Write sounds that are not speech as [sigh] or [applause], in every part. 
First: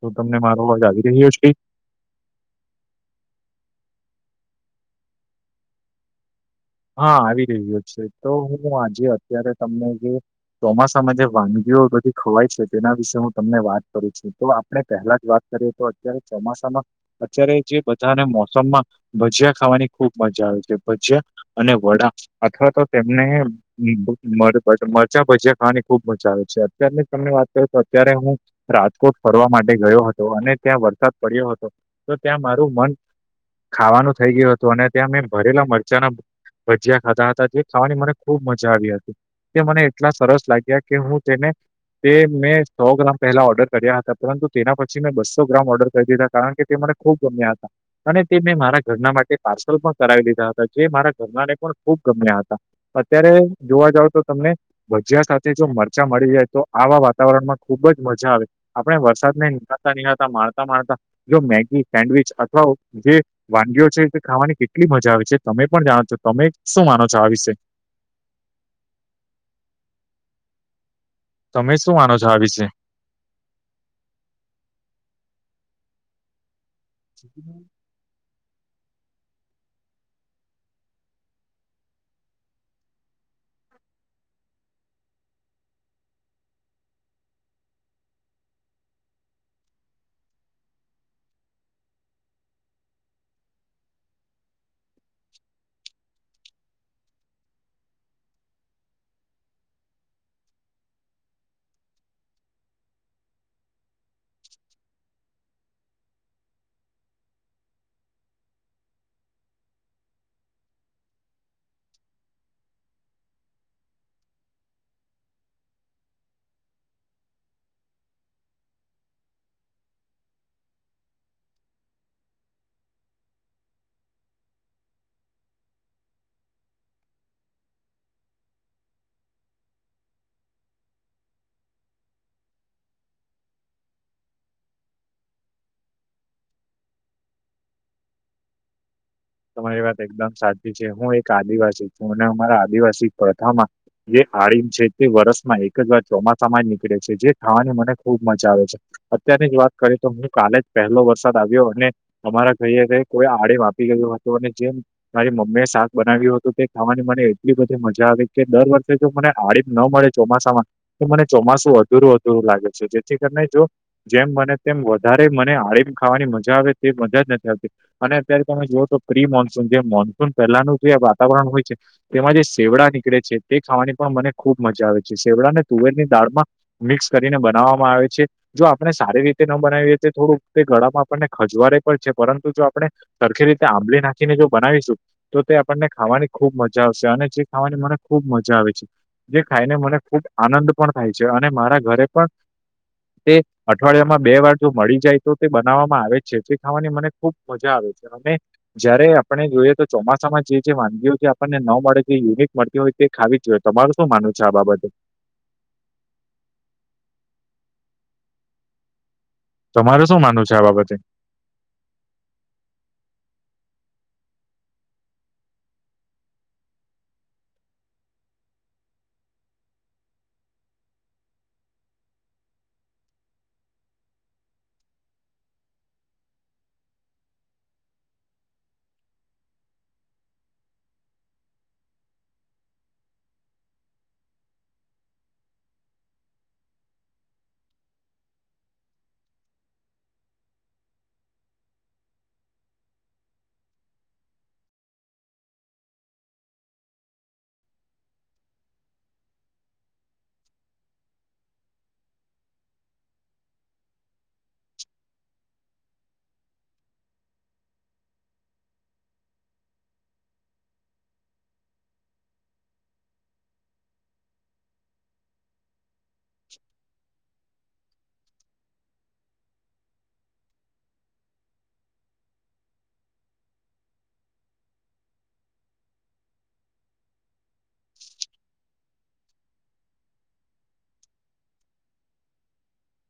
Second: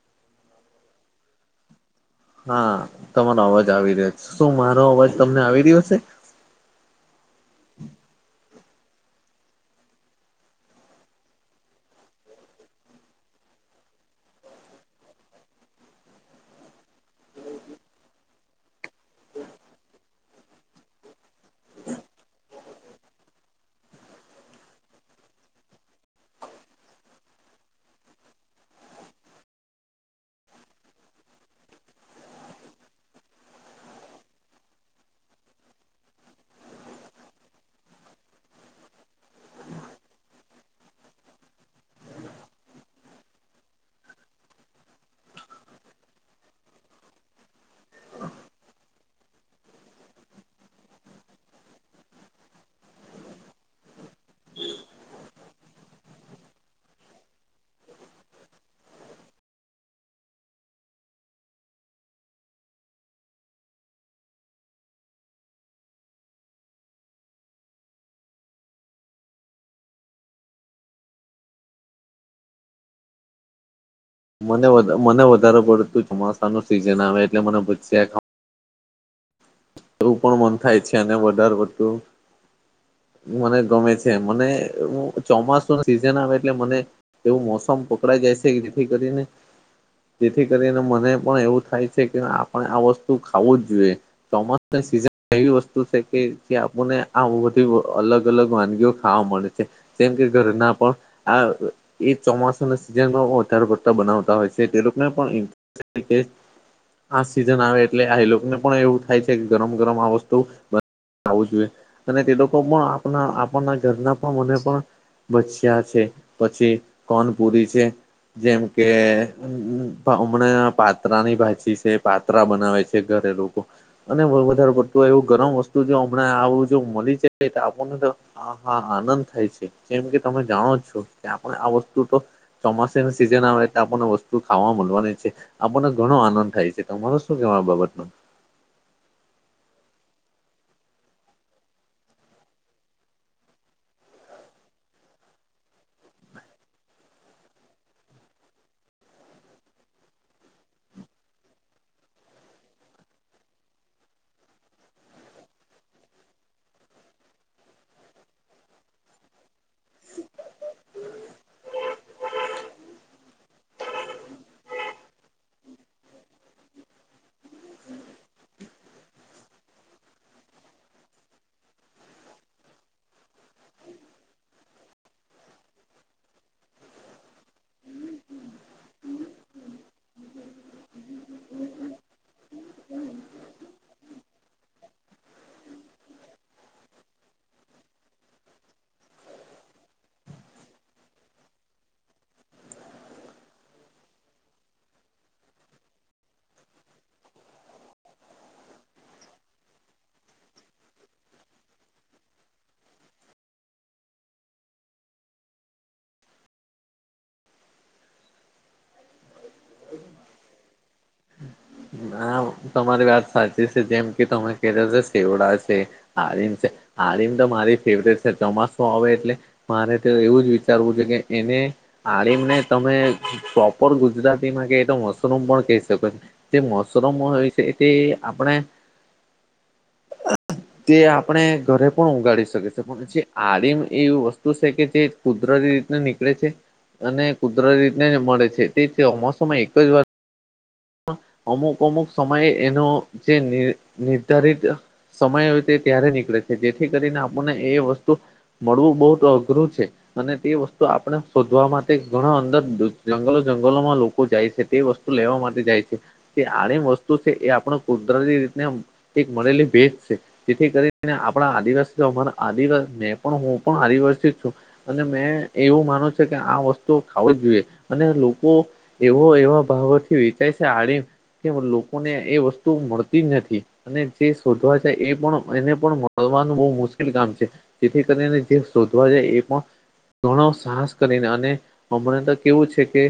તો તમને મારો અવાજ આવી રહ્યો હશે હા તમારો અવાજ આવી રહ્યો છે શું મારો અવાજ તમને આવી રહ્યો છે હા આવી રહ્યો છે તો હું આજે અત્યારે તમને જે ચોમાસામાં જે વાનગીઓ બધી ખવાય છે તેના વિશે હું તમને વાત કરું છું તો આપણે પહેલા જ વાત કરીએ તો અત્યારે ચોમાસામાં અત્યારે જે બધાને મોસમમાં ભજીયા ખાવાની ખુબ મજા આવે છે ભજીયા અને વડા અથવા તો તેમને મરચા ભજીયા ખાવાની ખુબ મજા આવે છે અત્યની તમને વાત કરીું તો અત્યારે હું રાજકોટ ફરવા માટે ગયો હતો અને ત્યાં વરસાદ પડ્યો હતો તો ત્યાં મારું મન ખાવાનું થઈ ગયું હતું અને ત્યાં મેં ભરેલા મરચાના ભજીયા ખાતા હતા જે ખાવાની મને ખુબ મજા આવી હતી તે મને એટલા સરસ લાગ્યા કે હું તેને તે મેં સો ગ્રામ પહેલા ઓર્ડર કર્યા હતા પરંતુ તેના પછી મેં બસ્સો ગ્રામ ઓર્ડર કરી દીધા કારણ કે તે મને ખુબ ગમ્યા હતા અને તે મેં મારા ઘરના માટે પાર્સલ પણ કરાવી લીધા હતા જે મારા કરરનારે પણ ખુબ ગમ્યા હતા અત્યારે જોવા જાવ તો તમને ભજીયા સાથે જો મરચાં મળી જાય તો આવા વાતાવરણમાં ખુબ જ મજા આવે આપડણે વરસાદ ને નિહળતા નીહાળતા મારતા મારતા જો મેગી સેન્ડવીિચ અથવા જે વાનગીઓ છે તે ખાવાની કેટલી મજા આવે છે તમે પણ જાણો તો તમે શું માનો છો આ વિશે તમે શું માનો છો આ વિશે મને મને વધારે પડતું ચોમાસા નું સીઝન આવે એટલે મને બ એવું પણ મન થાય છે અને બાર બતું મને ગમે છે મને ચોમાસું સીઝન આવે એટલે મને એવું મોસમ પકડાઈ જાય છે જેથી કરીને જેથી કરીને મને પણ એવું થાય છે કે આપણે આ વસ્તુ ખાવું જ જોઈએ ચોમાસ સીઝન એવી વસ્તુ છે કે જે આપણને આ બધી અલગ અલગ વાનગીઓ ખાવા મળે છે તેમમ કે ઘરે ના પણ આ એ ચોમાસાના સીઝન વધારો કરતા બનાવતા હોય છે તે લોકોને પણ આ સિઝન આવે એટલે આ લોકોને પણ એવું થાય ગરમ ગરમ આ વસ્તુ આવું જોઈએ, અને તે લોકો પણ આપના આપણના ઘરના પણ મને પણ બછિયા છે, પછી કોનપુરી છે. જેમ કે હમણાં પાત્રાની ભાજી છે. પાતરા બનાવે છે ઘરે લોકો. અને વધારે પડતું એવું ગરમ વસ્તુ જો હમણાં આવું જો મળી જાય તો આપણને તો હા હા આનંદ થાય છે, કેમ કે તમે જાણો છો, કે આપણે આ વસ્તુ તો ચોમાસા ન સિઝન આવેટ આપણને વસ્તુ ખાવા મળવાની છે. આપણને ઘણો આનંદ થાય છે તમારો શું કેવા આ બાબતમાં? તમારી વાત એકદમ સાચી છે હું એક આદિવાસી છું અને અમારા આદિવાસી પ્રથામાં જે આળીમ છે તે વરષમાં એક જ વાર ચોમાસામાં જ નીકળે છે જે થાવાની મને ખુબ મજા આવે છે. અત્યારની જ વાત કરીએ તો હું કાલે જ પહેલો વરસાદ આવ્યો અને અમારા ઘઈ કોઈ આડે માપી ગયો હતું અને જેમ મારી મમ્મી એ શાક બનાવ્યું હતું તે ખાવાની મને એટલી બધી મજા આવી કે દર વર્ષે જો મને આલિમ ના મળે. ચોમાસામાં, મને ચોમાસું અધુરું અધુરું લાગે છે જેથી કરીને જો જેમ બને તેમ વધારે મને આરીમ ખાવાની મજા આવે તે મજા જ નથી આવતી. અને અત્યારે તમે જોઓ તો પ્રિ મોન્સૂન જે મોન્સૂન પહેલાનું જે વાતાવરણ હોય છે. તેમાં જે શેવડા નીકળે છે તે ખાવાની પણ મને ખુબ મજા આવે છે શેવડાને તુવેરની દાળમાં મિક્સ કરીને બનાવવામાં આવે છે. જો આપણે સારી રીતે ન બનાવીએ તો થોડુંક તે ગળામાં આપણને ખજવારે પણ છે પરંતુ જો આપણે સરખી રીતે આંબલી નાખીને જો બનાવીશું. તો તે આપણને ખાવાની ખુબ મજા આવશે અને જે ખાવાની મને ખુબ મજા આવે છે. જે ખાઈને મને ખૂબ આનંદ પણ થાય છે અને મારા ઘરે પણ, તે અઠવાડિયામાં બે વાર જો મળી જાય તો તે બનાવવામાં આવે જ છે જે ખાવાની મને ખુબ મજા આવે છે, અમે જયારે આપણે જોઈએ તો ચોમાસામાં જે વાનગીઓ જે આપણને ન મળે જે યુનિટ મળતી હોય. તે ખાવી જો હોય તમારું શું માનુંવ છે આ બાબતે? તમારે શું માનું છે આ બાબતે? હ તમારી વાત સાચી છે જેમ કે તમે કે્યો છે સેવડાશે. આળીમ છે, આળીમ તો મારી ફેવરેટ છે ચોમાસું આવે એટલે મારે તો એવું જ વિચારવું છે કે એને આળીમને તમે પ્રોપર ગુજરાતીમાં ક તો મશરૂમ પણ કહી શકો એમ. જે મશરમો હોય છે તે આપણે તે આપણે ઘરે પણ ઉગાડી શકી છે પણ જે આડીમ એવી વસ્તુ છે કે જે કુદરતી રીત નીકળે છે, અને કુદરતી રીતેને મળે છે તે ચોમોસમાં એક જ વાર અમુક અમુક સમયે એનો જે નિર્ધારિત સમય હો તે ત્યારે નીકળે છે જેથી કરીને આપણને એ વસ્તુ મળવું બહુ જ અઘરું છે. અને તે વસ્તુ આપણે શોધવા માટે ઘણા અંદર જંગલો જંગલોમાં લોકો જાય છે. તે વસ્તુ લેવા માટે જાય છે, તે આમ વસ્તુ છે એ આપણે કુદરતી રીતના એક મળેલી ભેટ છે. જેથી કરીને આપણા આદિવાસી તોમારા આદવાસી પણ હું પણ આદિવાસી છું. અને મેં એવું માનું છું. કે આ વસ્તુ ખાવુ જ જોઈએ, અને લોકો એવો એવા ભાવોથી ખાઈ છે આ કે લોકોને એ વસ્તુ મળતી જ નથી. અને જે શોધવા જાય એ પણ એને પણ મળવાનું બહુ મુશ્કેલ કામ છે. જેથી કરીને જે શોધવા જાય એ પણ ઘણો સાહસ કરીને અને, હમણાં તો કેવું છે કે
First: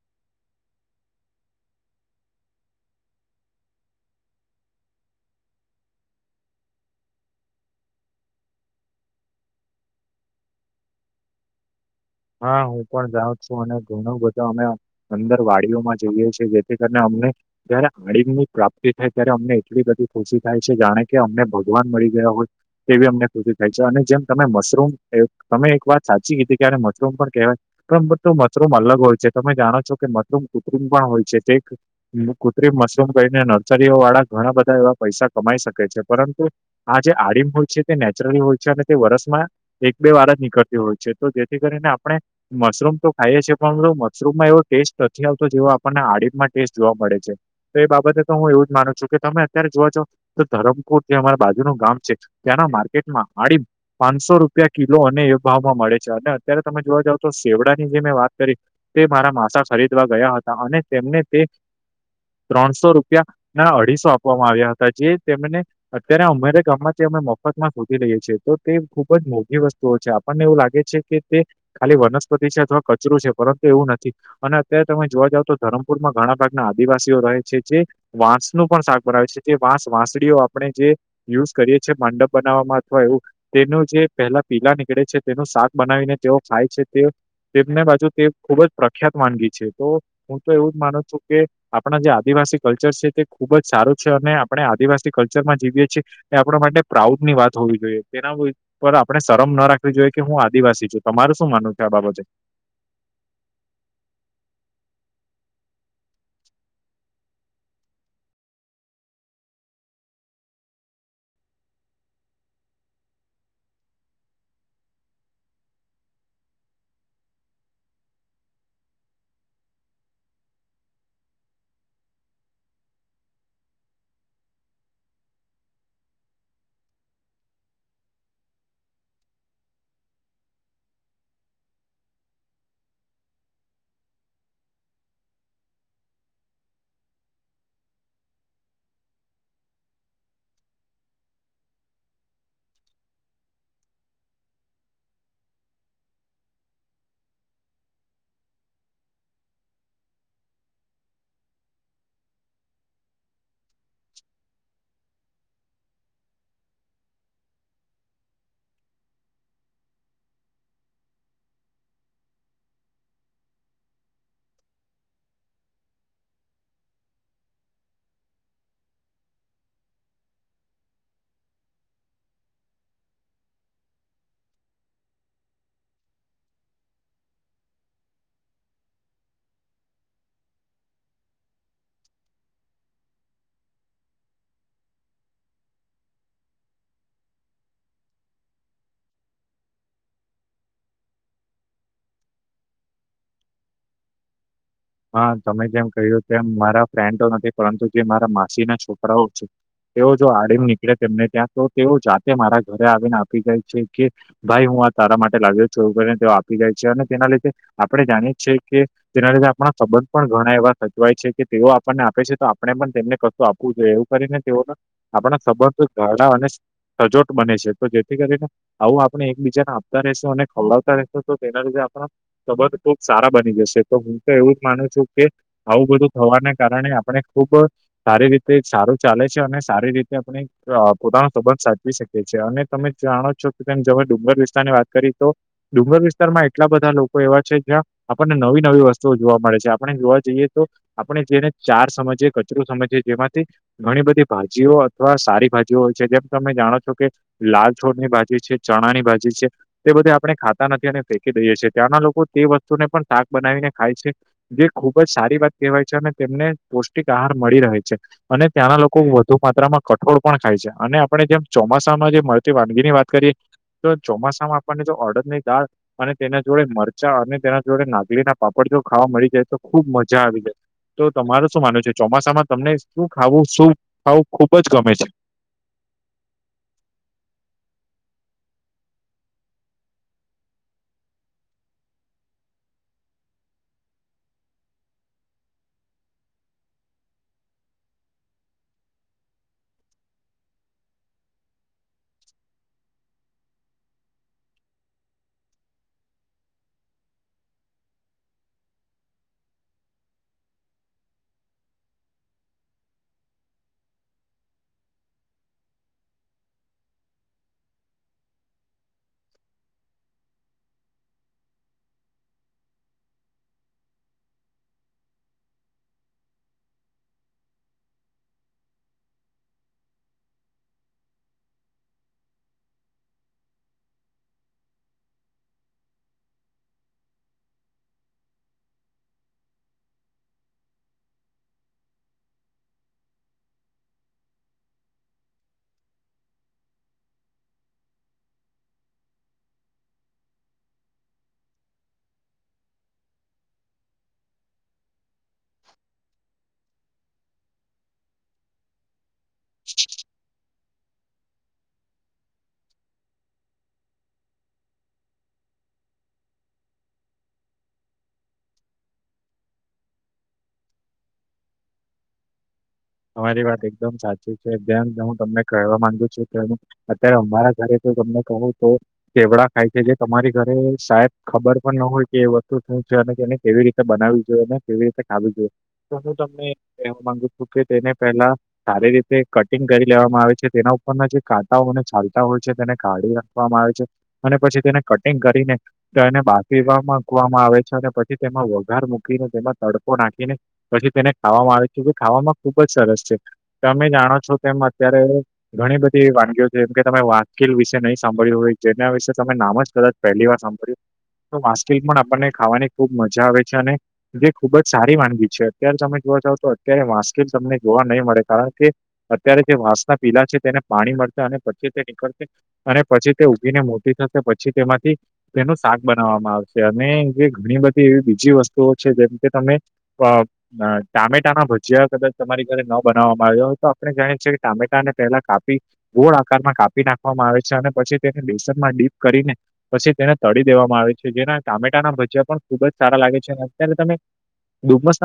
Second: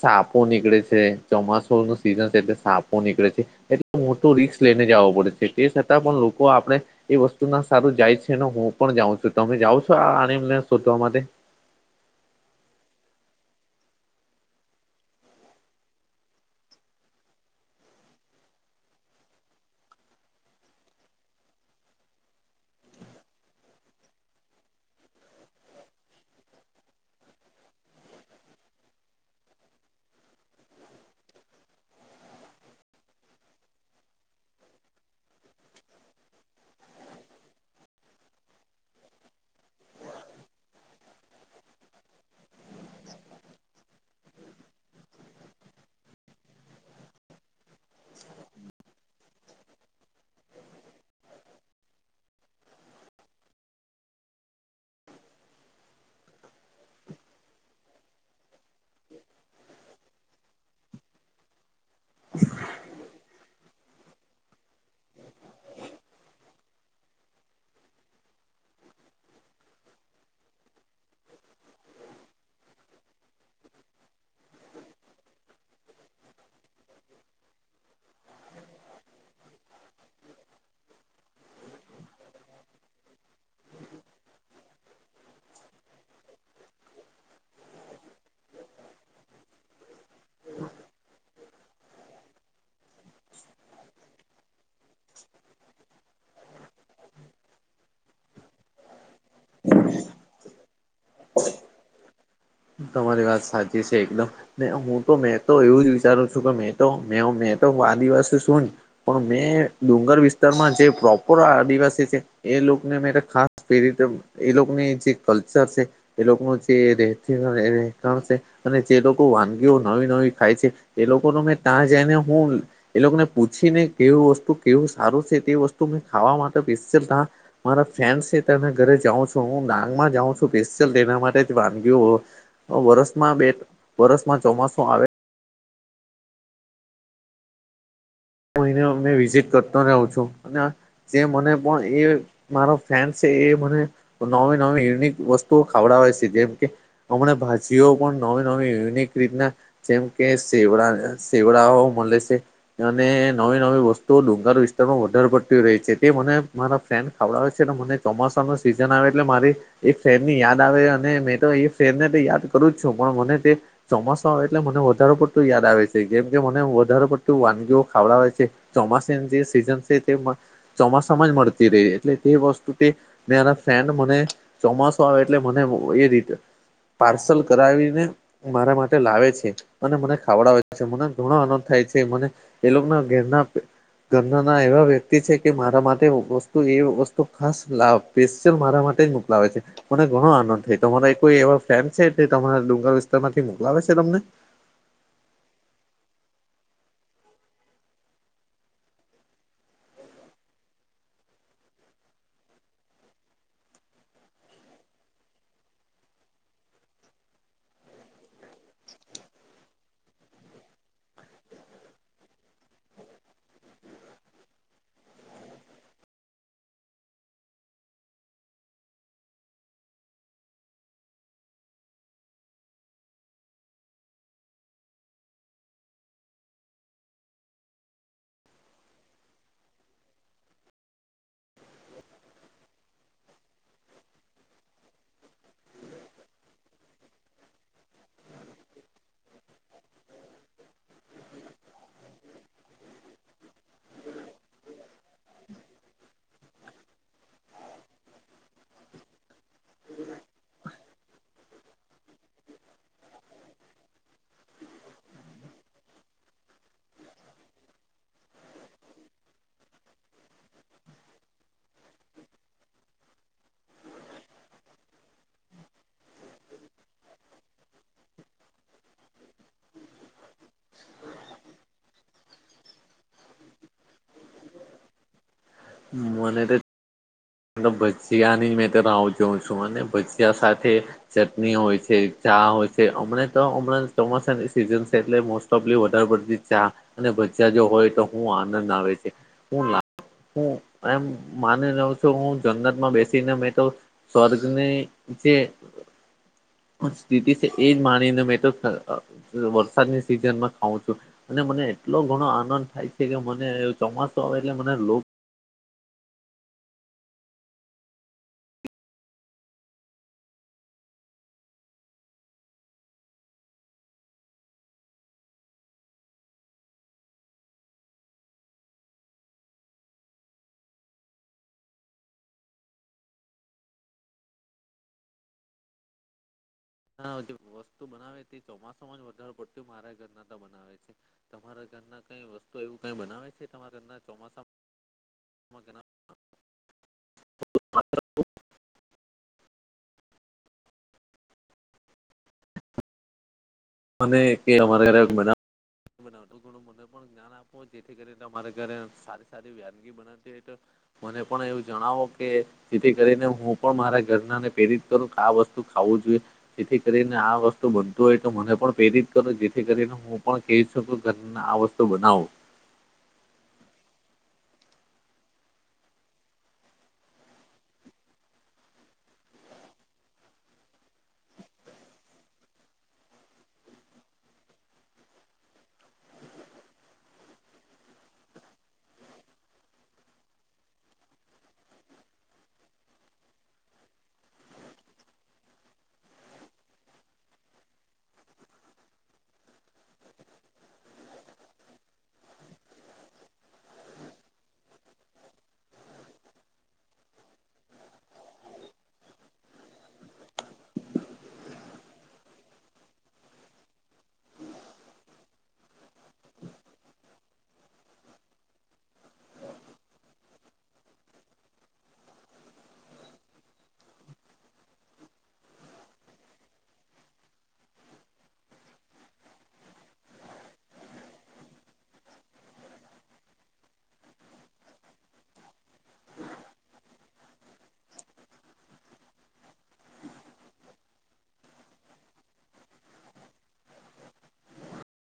સાપો નીકળે છે ચોમાસુ નું સિઝન છે એટલે સાપો નીકળે છે. એટલે મોટું રિસ્ક લઈને જવો પડે છે તે છતાં પણ લોકો આપણે એ વસ્તુ ના સારું જાય છે ને હું પણ જાઉં છું તમે જાઉં છો આને શોધવા માટે? હા હું પણ જાઉં છું અને ઘણું બધું અમે અંદર વાડીઓ માં જઈએ જેથી કરીને અમને જયારે આણીંદની પ્રાપ્તિ થાય ત્યારે અમને એટલી બધી ખુશી થાય છે જાણે કે અમને ભગવાન મળી ગયા હોય. તેવી અમને ખુશી થાય છે અને જેમ તમે મશરૂમ તમે એક વાત સાચી કીધી કે હમ પણ કહેવાય તો મશરૂમ અલગ હોય છે તમે જાણો છો કે મશરૂમ કૃત્રિમ પણ હોય છે તે કૃત્રિમ મશરૂમ કરીને નર્સરીઓ વાળા ઘણા બધા એવા પૈસા કમાઈ શકે છે પરંતુ આ જે આડીમ હોય છે તે નેચરલ હોય છે. અને તે વરસમાં એક બે વાર જ નીકળતી હોય છે તો. જે કરીને આપણે મશરૂમ તો ખાઈએ છીએ પણ મશરૂમમાં એવો ટેસ્ટ નથી આવતો જેવો આપણને આડડીમાં ટેસ્ટ જોવા મળે છે. તો એ બાબતે તો હું એવું જ માનું છું કે તમે અત્યારે જોવા જાવ તો તો ધરમપુર જે અમારા બાજુનું ગામ છે ત્યાંના માર્કેટમાં હડી [inaudible] પાંચસો રૂપિયા કિલો અને એ ભાવમાં મળે છે અને અત્યારે તમે જોવા જાવ તો શેવડાની જે મેં વાત કરી. તે મારા માસા ખરીદવા ગયા હતા અને તેમને તે ત્રણસો રૂપિયા ના અઢીસો આપવામાં આવ્યા હતા જે તેમને અત્યારે અમેરે ગામમાંથી અમે મફતમાં ફોધટી રઈએ છીએ તો તે ખુબ જ મોઘી વસ્તુઓ છે. આપણને એવું લાગે છે કે તે ખાલી વનસ્પતિ છે અથવા કચરું છે પરંતુ એવું નથી. અને અત્યારે તમે જોવા જાવ તો ધરમપુરમાં ઘણા ભાગના આદિવાસીઓ રહે છે જે વાંસનું પણ શાક બનાવે છે જે વાસ વાંસડીઓ આપણે જે યુઝ કરીએ છીએ માંડપ બનાવવામાં અથવા એવું તેનું જે પહેલા પીલા નીકળે છે તેનું શાક બનાવીને તેઓ ખાય છે તે. તેમને બાજુ તે ખુબ જ પ્રખ્યાત વાનગી છે તો હું તો એવું જ માનું છું કે આપણા જે આદિવાસી કલ્ચર છે તે ખુબ જ સારું છે અને આપણે આદિવાસી કલ્ચરમાં જીવીએ છીએ. એ આપણા માટે પ્રાઉડ ની વાત હોવી જોઈએ. તેના ઉપ આપણે શરમ ના રાખવી જોઈએ કે હું આદિવાસી છું. તમાર શું માનવું છે આ બાબતે? તમારી વાત સાચી છે એકદમ. હું તો મેં તો એવું જ વિચારું છું કે મે તો મે મે તો આદિવાસી શું પણ મેં ડુંગર વિસ્તારમાં જે પ્રોપર આદિવાસી છે. એ લોકોને ખાસ પ્રેરિત એ લોકોની જે કલ્ચર છે એ લોકોનું જે ગણ [inaudible] અને જે લોકો વાનગીઓ નવી નવી ખાય છે. એ લોકો ન મેં ત્યાં જઈને હું એ લોકોને પૂછી ને કેવું વસ્તુ કેવું સારું છે તે વસ્તુ મે ખાવા માટે મારા ફ્રેન્ડ છેના ઘરે જાઉં છું હું ડાંગમાં જાઉં છું સ્પેશિયલ તેના માટે જ વાનગી હો વરસમાં બે વરસમાં ચોમાસું આવે હું એને અ વિઝિટ કરતો રહું છું અને જે મને પણ એ મારો ફેન છે એ મને તો નવી નવી યુનિક વસ્તુઓ ખાવડાવે છે જેમ કે હમણાં ભાજીઓ પણ નવી નવી યુનિક રીતના જેમ કે સેવડા સેવડાઓ મળે છે. અને નવી નવી વસ્તુઓ ડુંગાર વિસ્તારમાં વધારે પડતી રહી છે તે મને મારા ફ્રેન્ડ ખાવડાવે છે. અને મને ચોમાસામાં સિઝન આવે એટલે મારી એક ફ્રેન્ડની યાદ આવે અને મેં તો એ ફન્ડને યાદ કરું જ છું પણ મને તે ચોમાસા આવે એટલે મને વધારે પડતું યાદ આવે છે કેમ કે મને વધારે પડતું વાનગી ખાવડાવે છે ચોમાસાની જે સિઝન છે તે ચોમાસામાં જ મળતી રહી એટલે તે વસ્તુ તે ફ્રેન્ડમને ચોમાસું આવે એટલે મને એ રીતે પાર્સલ કરાવીને મારા માટે લાવે છે અને મને ખાવડાવે છે મને ઘણો આનંદ થાય છે મને એ લોકો ના ઘેરના ઘરના ના એવા વ્યક્તિ છે કે મારા માટે વસ્તુ એ વસ્તુ ખાસ લાભ સ્પેશિયલ મારા માટે જ મોકલાવે છે મને ઘણો આનંદ થાય તમારા કોઈ એવા ફેન છે તમારા ડુંગર વિસ્તાર માંથી મોકલાવે છે તમને હા તમે જેમ કહ્યું તેમ મારા ફ્રેન્ડ તો નથી પરંતુ જે મારા માસી ના છોકરાઓ છે તેઓ જો આડીમ નીકળે તેમને ત્યાં તો તેઓ જાતે મારા ઘરે આવીને આપી જાય છે કે ભાઈ હું આ તારા માટે લાગ્યો છો કરીને તેઓ આપી જાય છે અને તેના લીધે આપડે જાણીએ છીએ કે તેના લીધ આપણા સંબંધ પણ ઘણા એવા સચવાય છે કે તેઓ આપણને આપે છે તો આપણે પણ તેમને કશું આપવું જોઈએ એવું કરીને તેઓ આપણા સંબંધ ગાડા અને સજોટ બને છે તો જેથી કરીને આવું આપણે એકબીજાને આપતા રશો અને ખવડાવતા રહેશો તો તેના લીધે આપડા કબર બહબ સારા બની જશે તો હું તો એવું જ માનું છું કે આવું બધું થવાને કારણે આપણે ખુબ સારી રીતે સારું ચાલે છે અને સારી રીતે આપણે પોતાનો સંબંધ સાચવી શકે છે અને તમે જાણો છો કે ડુંગર વિસ્તારની વાત કરી તો ડુંગર વિસ્તારમાં એટલા બધા લોકો એવા છે જ્યાં આપણને નવી નવી વસ્તુ જોવા મળે છે આપણે જોવા જઈએ તો આપણે જેને ચાર સમજીએ કચરો સમજીએ જેમાંથી ઘણી બધી ભાજીઓ અથવા સારી ભાજીઓ હોય છે જેમ તમે જાણો છો કે લાલ છોર ની ભાજી છે ચણા ની ભાજી છે તે બધે આપણે ખાતા નથી અને ફેંકી દઈએ છીએ ત્યાંના લોકો તે વસ્તુને પણ શાક બનાવીને ખાય છે જે ખુબ જ સારી વાત કહેવાય છે અને તેમને પૌષ્ટિક આહાર મળી રહે છે અને ત્યાંના લોકો વધુ માત્રામાં કઠોળ પણ ખાય છે અને આપણે જેમ ચોમાસામાં જે મળતી વાનગી ની વાત કરીએ તો ચોમાસા માં આપણને જો અડદની દાળ અને તેના જોડે મરચાં અને તેના જોડે નાગલી ના પાપડ જો ખાવા મળી જાય તો ખુબ મજા આવી જાય તો તમાર શું માન છે ચોમાસામાં તમને શું ખાવું શું ખાવું ખુબ જ ગમે છે હ મને તો તો ભજીયા ની મેં તો રાહું જોઉં છું અને ભજીયા સાથે ચટણી હોય છે ચા હોય છે અમ તો હમણાં ચોમાસાની સિઝન છે એટલે મો લી વધારે પતી ચા અને ભજીયા જો હોય તો હું આનંદ આવે છે હું હું એમ માની રહ્યો હું જનત માં બેસીને મેં તો સ્વર્ગની જે સ્થિતિ છે એજ માનીને મેં તો વરસાદની સિઝનમાં ખઉં છું અને મને એટલો ઘણો આનંદ થાય છે કે મને ચોમાસો આવે એટલે મનેગ હા જે વસ્તુ બનાવે તે ચોમાસ માં જ વધારે પડત મારા ઘર નાતા બનાવે છે તમારા ઘરના કઈ વસ્તુ એવું કઈ બનાવે છે તમારા ઘના ચોમાસા મને કે અમારા ઘરે ઘું મને પણ જ્ઞાન આપો જેથી કરીને તમારે ઘરે સારી સારી વાનગી બનાવતી હોય તો મને પણ એવું જણાવો કે જેથી કરીને હું પણ મારા ઘરના ને પ્રેરિત કરું કે આ વસ્તુ ખાવું જોઈએ જેથી કરીને આ વસ્તુ બનતું હોય તો મને પણ પ્રેરિત કરો જેથી કરીને હું પણ ક છું કે ઘર આ વસ્તુ બનાવું તમારી વાત એકદમ સાચી છેન હું તમને કહેવા માંગુ છું કે અત્યારે અમારા ઘરે તો તમને કહું તો કેવડા ખાય છે જે તમારી ઘરે શાયદ ખબર પણ ન હોય કે એ વસ્તુ શું છે અને એને કેવી રીતે બનાવી જોઈએ કેવી રીતે ખાવવી જોઈએ તો હું તમને એવા માંગુ છું કે તેને પહેલા સારી રીતે કટિંગ કરી લેવામાં આવે છે તેના ઉપરના જે કાંટાઓ મને ચાલતા હોય છે તેને કાઢી વામાં આવે છે અને પછી તેને કટિંગ કરીને તો એને બાફ મકવામાં આવે છે અને પછી તેમાં વઘાર મૂકીને તેમાં તડકો નાખીને પછી તેને ખાવામાં આવે છે કે ખાવામાં ખુબ જ સરસ છે તમે જાણો છો તેમ અત્યારે ઘણી બધી વાનગીઓ છે જેમ કે તમે વાકીલ વિશે નહીં સાંભળ્યું હોય જેના વિશે તમે નામ જ કદાચ પહેલી વાર સાંભળ્યું તો માસ્ટલ પણ આપણને ખાવાની ખુબ મજા આવે છે અને જે ખુબ જ સારી વાનગી છે અત્યારે તમે જોવા જાવ તો અત્યારે માસ્કેલ તમને જોવા નહીં મળે કારણ કે અત્યારે જે વાંસના પીલા છે તેને પાણી મળશે અને પછી તે નીકળશે અને પછી તે ઉઊગીને મોટી થશે પછી તેમાંથી તેનું શાક બનાવવામાં આવશે અને જે ઘણી બધી એવી બીજી વસ્તુઓ છે જેમ કે તમે અ ટામેટા ના ભજયા કદ તમારી ઘરે ન બનાવવામાં આવ્યો હોય તો આપણે જાણીએ છી કે ટામેટાને પહેલા કાપી ગોળ આકારમાં કાપી નાખવામાં આવે છે અને પછી તેને દસનમાં ડીપ કરીને પછી તેને તળી દેવામાં આવે છે જેના ટામેટાના ભજયા પણ ખુબ જ સારા લાગે છે અને અત્યારે તમે ડૂપમસ